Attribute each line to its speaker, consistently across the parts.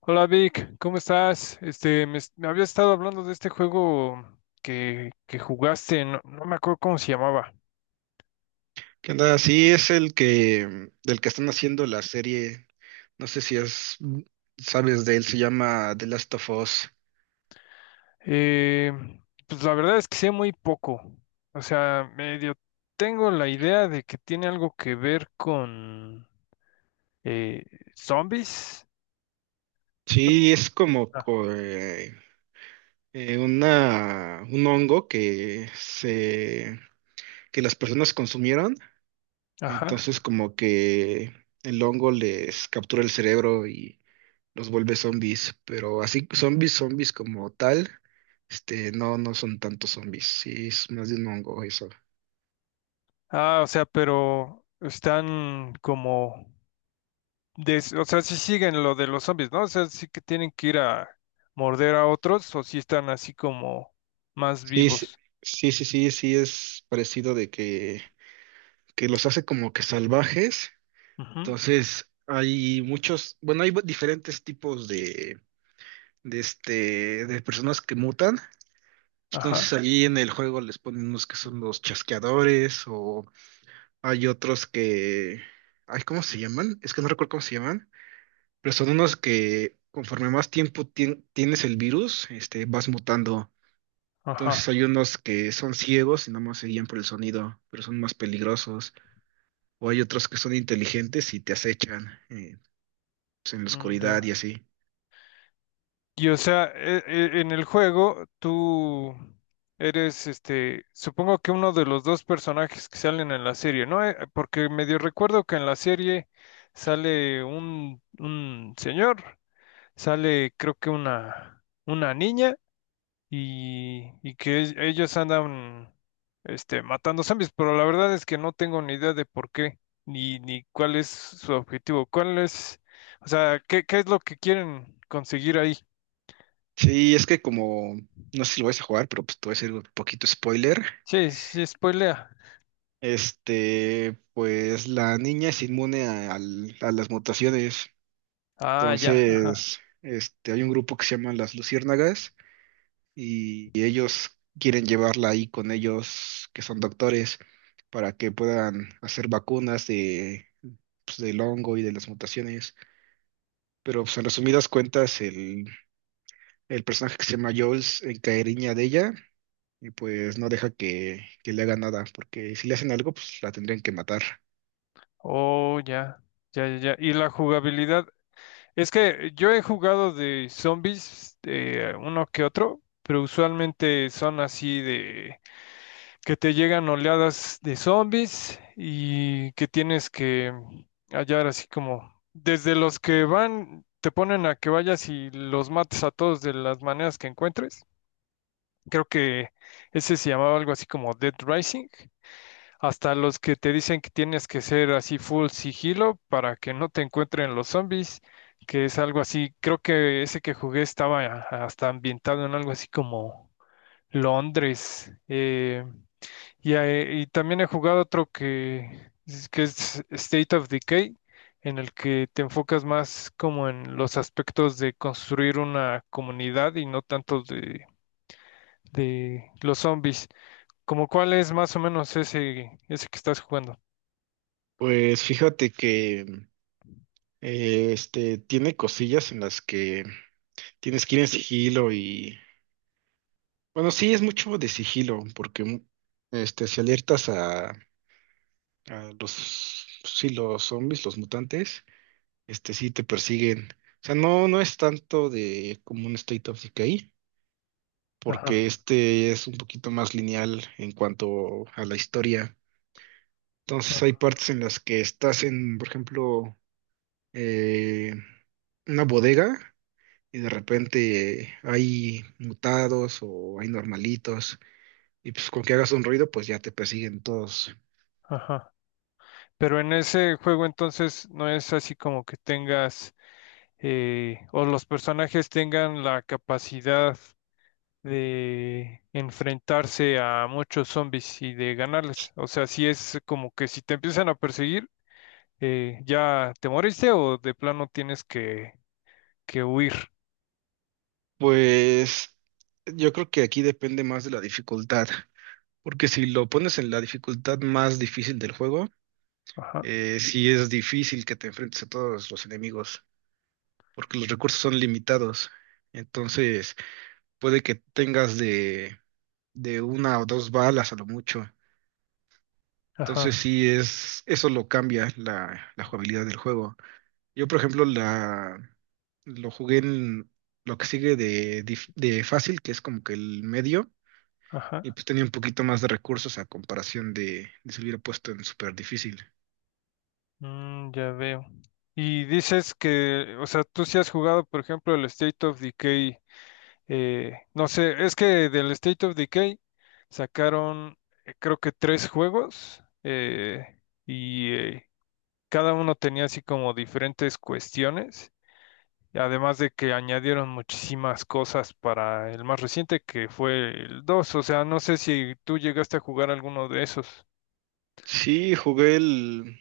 Speaker 1: Hola Vic, ¿cómo estás? Me habías estado hablando de este juego que jugaste, no me acuerdo cómo se llamaba.
Speaker 2: ¿Qué onda? Sí, es el que del que están haciendo la serie. No sé si es, sabes de él, se llama The Last of Us.
Speaker 1: Eh, pues la verdad es que sé muy poco. O sea, medio tengo la idea de que tiene algo que ver con eh, zombies.
Speaker 2: Sí, es como
Speaker 1: Ah.
Speaker 2: una un hongo que las personas consumieron.
Speaker 1: Ajá.
Speaker 2: Entonces, como que el hongo les captura el cerebro y los vuelve zombies. Pero así, zombies como tal, no, no son tantos zombies. Sí, es más de un hongo eso.
Speaker 1: Ah, o sea, pero están como o sea, si siguen lo de los zombies, ¿no? O sea, sí que tienen que ir a morder a otros o si están así como más
Speaker 2: Sí, sí,
Speaker 1: vivos.
Speaker 2: sí, sí, sí, sí es parecido de que los hace como que salvajes.
Speaker 1: Ujú.
Speaker 2: Entonces, hay muchos, bueno, hay diferentes tipos de personas que mutan.
Speaker 1: Ajá,
Speaker 2: Entonces, ahí en el juego les ponen unos que son los chasqueadores o hay otros que, ay, ¿cómo se llaman? Es que no recuerdo cómo se llaman, pero son unos que conforme más tiempo tienes el virus, vas mutando. Entonces
Speaker 1: ajá,
Speaker 2: hay unos que son ciegos y nada más se guían por el sonido, pero son más peligrosos. O hay otros que son inteligentes y te acechan pues, en la
Speaker 1: mm,
Speaker 2: oscuridad y
Speaker 1: ya.
Speaker 2: así.
Speaker 1: Y o sea, en el juego tú eres, este, supongo que uno de los dos personajes que salen en la serie, ¿no? Porque medio recuerdo que en la serie sale un señor, sale creo que una niña, y que ellos andan este, matando zombies, pero la verdad es que no tengo ni idea de por qué, ni cuál es su objetivo, cuál es, o sea, qué es lo que quieren conseguir ahí.
Speaker 2: Sí, es que como, no sé si lo vas a jugar, pero pues te voy a hacer un poquito spoiler.
Speaker 1: Sí, sí, spoilea.
Speaker 2: Pues la niña es inmune a las mutaciones.
Speaker 1: Ah, ya, ajá.
Speaker 2: Entonces, hay un grupo que se llama las Luciérnagas y ellos quieren llevarla ahí con ellos que son doctores para que puedan hacer vacunas de, pues, del hongo y de las mutaciones. Pero pues, en resumidas cuentas, el personaje que se llama Jules encariña de ella y pues no deja que le haga nada, porque si le hacen algo, pues la tendrían que matar.
Speaker 1: Oh, ya, ya, ya, ya. Y la jugabilidad, es que yo he jugado de zombies, uno que otro, pero usualmente son así de que te llegan oleadas de zombies y que tienes que hallar así como desde los que van, te ponen a que vayas y los mates a todos de las maneras que encuentres. Creo que ese se llamaba algo así como Dead Rising. Hasta los que te dicen que tienes que ser así full sigilo para que no te encuentren los zombies, que es algo así. Creo que ese que jugué estaba hasta ambientado en algo así como Londres. Y, y también he jugado otro que, que es State of Decay, en el que te enfocas más como en los aspectos de construir una comunidad y no tanto de los zombies. Como cuál es más o menos ese, ese que estás jugando.
Speaker 2: Pues fíjate que este tiene cosillas en las que tienes que ir en sigilo y bueno, sí, es mucho de sigilo, porque si alertas a los, sí, los zombies, los mutantes, sí te persiguen. O sea, no, no es tanto de como un State of Decay,
Speaker 1: Ajá,
Speaker 2: porque este es un poquito más lineal en cuanto a la historia. Entonces hay
Speaker 1: ajá,
Speaker 2: partes en las que estás en, por ejemplo, eh, una bodega y de repente hay mutados o hay normalitos. Y pues con que hagas un ruido, pues ya te persiguen todos.
Speaker 1: ajá. Pero en ese juego entonces no es así como que tengas o los personajes tengan la capacidad de enfrentarse a muchos zombies y de ganarles. O sea, si es como que si te empiezan a perseguir, ya te moriste o de plano tienes que huir.
Speaker 2: Pues yo creo que aquí depende más de la dificultad, porque si lo pones en la dificultad más difícil del juego,
Speaker 1: Ajá,
Speaker 2: sí es difícil que te enfrentes a todos los enemigos, porque los recursos son limitados. Entonces puede que tengas de una o dos balas a lo mucho. Entonces
Speaker 1: ajá,
Speaker 2: sí es, eso lo cambia la jugabilidad del juego. Yo, por ejemplo, lo jugué en lo que sigue de fácil, que es como que el medio, y
Speaker 1: ajá.
Speaker 2: pues tenía un poquito más de recursos a comparación de si lo hubiera puesto en súper difícil.
Speaker 1: Mm, ya veo. Y dices que, o sea, tú si has jugado, por ejemplo, el State of Decay, no sé, es que del State of Decay sacaron, creo que tres juegos, y cada uno tenía así como diferentes cuestiones, y además de que añadieron muchísimas cosas para el más reciente que fue el dos, o sea, no sé si tú llegaste a jugar alguno de esos,
Speaker 2: Sí, jugué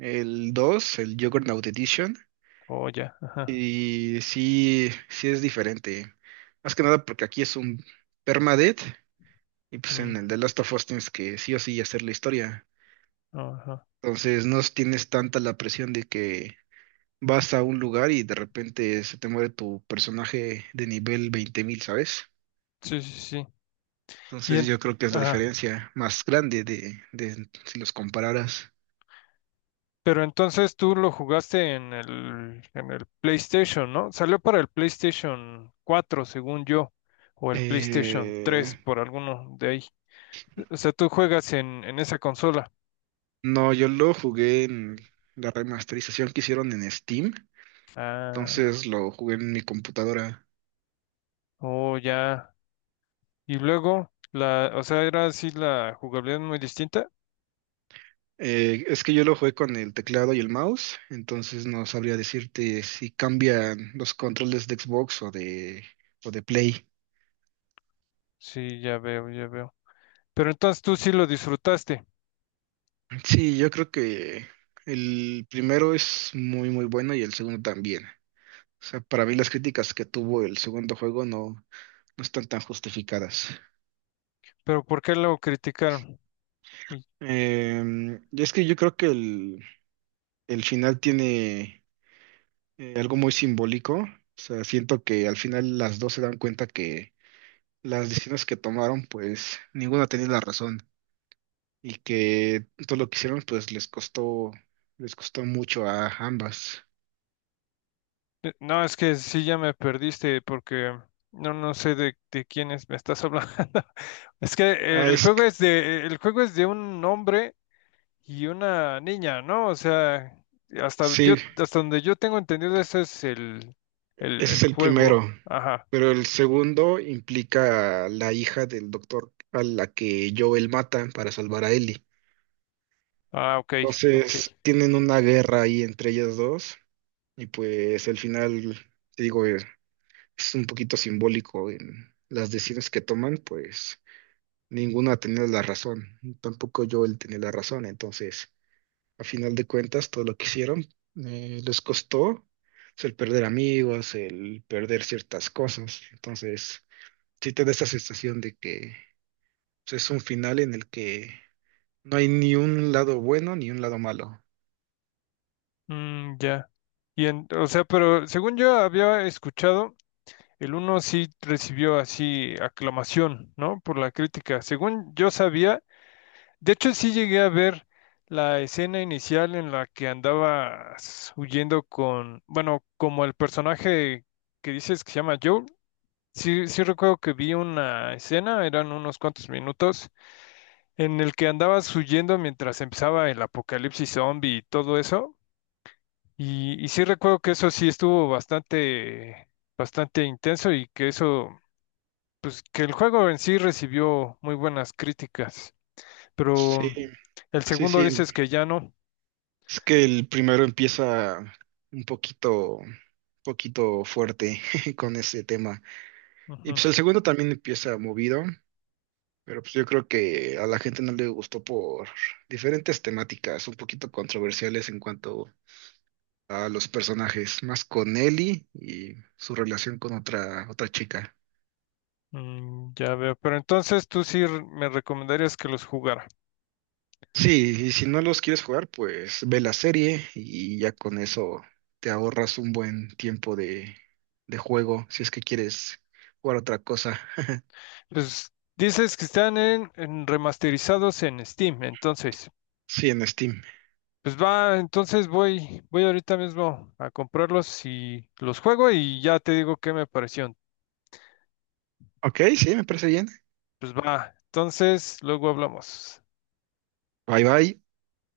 Speaker 2: el dos, el Juggernaut Edition,
Speaker 1: o ya, ajá,
Speaker 2: y sí, sí es diferente. Más que nada porque aquí es un permadeath, y pues en el The
Speaker 1: ujú,
Speaker 2: Last of Us tienes que sí o sí hacer la historia.
Speaker 1: ajá,
Speaker 2: Entonces no tienes tanta la presión de que vas a un lugar y de repente se te muere tu personaje de nivel 20 mil, ¿sabes?
Speaker 1: sí, sí, sí, y
Speaker 2: Entonces
Speaker 1: en-
Speaker 2: yo creo que es la
Speaker 1: ajá,
Speaker 2: diferencia más grande de si los compararas.
Speaker 1: pero entonces tú lo jugaste en el PlayStation, ¿no? Salió para el PlayStation 4 según yo, o el PlayStation 3
Speaker 2: Eh,
Speaker 1: por alguno de ahí, o sea, tú juegas en esa consola.
Speaker 2: no, yo lo jugué en la remasterización que hicieron en Steam,
Speaker 1: Ah.
Speaker 2: entonces lo jugué en mi computadora.
Speaker 1: Oh, ya. Y luego, la, o sea, era así la jugabilidad muy distinta.
Speaker 2: Es que yo lo jugué con el teclado y el mouse, entonces no sabría decirte si cambian los controles de Xbox o de Play.
Speaker 1: Sí, ya veo, ya veo. Pero entonces tú sí lo disfrutaste.
Speaker 2: Sí, yo creo que el primero es muy muy bueno y el segundo también. O sea, para mí las críticas que tuvo el segundo juego no, no están tan justificadas.
Speaker 1: Pero ¿por qué lo criticaron? Uy.
Speaker 2: Y es que yo creo que el final tiene algo muy simbólico. O sea, siento que al final las dos se dan cuenta que las decisiones que tomaron, pues ninguna tenía la razón y que todo lo que hicieron, pues les costó mucho a ambas.
Speaker 1: No, es que sí ya me perdiste porque no, no sé de quiénes me estás hablando. Es que
Speaker 2: Ah,
Speaker 1: el
Speaker 2: es
Speaker 1: juego
Speaker 2: que-
Speaker 1: es de, el juego es de un hombre y una niña, ¿no? O sea, hasta yo,
Speaker 2: sí.
Speaker 1: hasta donde yo tengo entendido, ese es el,
Speaker 2: Ese es
Speaker 1: el
Speaker 2: el primero,
Speaker 1: juego. Ajá.
Speaker 2: pero el segundo implica a la hija del doctor a la que Joel mata para salvar a Ellie.
Speaker 1: Ah, ok, ok.
Speaker 2: Entonces tienen una guerra ahí entre ellas dos y pues al final, te digo, es un poquito simbólico en las decisiones que toman, pues ninguna tenía la razón, tampoco Joel tenía la razón, entonces a final de cuentas todo lo que hicieron les costó, pues, el perder amigos, el perder ciertas cosas, entonces sí te da esa sensación de que pues, es un final en el que no hay ni un lado bueno ni un lado malo.
Speaker 1: Mm, ya. O sea, pero según yo había escuchado, el uno sí recibió así aclamación, ¿no? Por la crítica. Según yo sabía. De hecho, sí llegué a ver la escena inicial en la que andabas huyendo con, bueno, como el personaje que dices que se llama Joel. Sí, sí recuerdo que vi una escena, eran unos cuantos minutos, en el que andabas huyendo mientras empezaba el apocalipsis zombie y todo eso. Y sí recuerdo que eso sí estuvo bastante, bastante intenso y que eso, pues que el juego en sí recibió muy buenas críticas.
Speaker 2: Sí,
Speaker 1: Pero el
Speaker 2: sí,
Speaker 1: segundo
Speaker 2: sí.
Speaker 1: dices que ya no.
Speaker 2: Es que el primero empieza un poquito fuerte con ese tema. Y
Speaker 1: Ujú.
Speaker 2: pues el segundo también empieza movido, pero pues yo creo que a la gente no le gustó por diferentes temáticas un poquito controversiales en cuanto a los personajes, más con Ellie y su relación con otra, otra chica.
Speaker 1: Mm, ya veo. Pero entonces tú sí me recomendarías que los jugara.
Speaker 2: Sí, y si no los quieres jugar, pues ve la serie y ya con eso te ahorras un buen tiempo de juego si es que quieres jugar otra cosa.
Speaker 1: Pues dices que están en remasterizados en Steam, entonces,
Speaker 2: Sí, en Steam.
Speaker 1: pues va, entonces voy, voy ahorita mismo a comprarlos y los juego y ya te digo qué me pareció.
Speaker 2: Ok, sí, me parece bien.
Speaker 1: Pues va, entonces luego hablamos.
Speaker 2: Bye bye.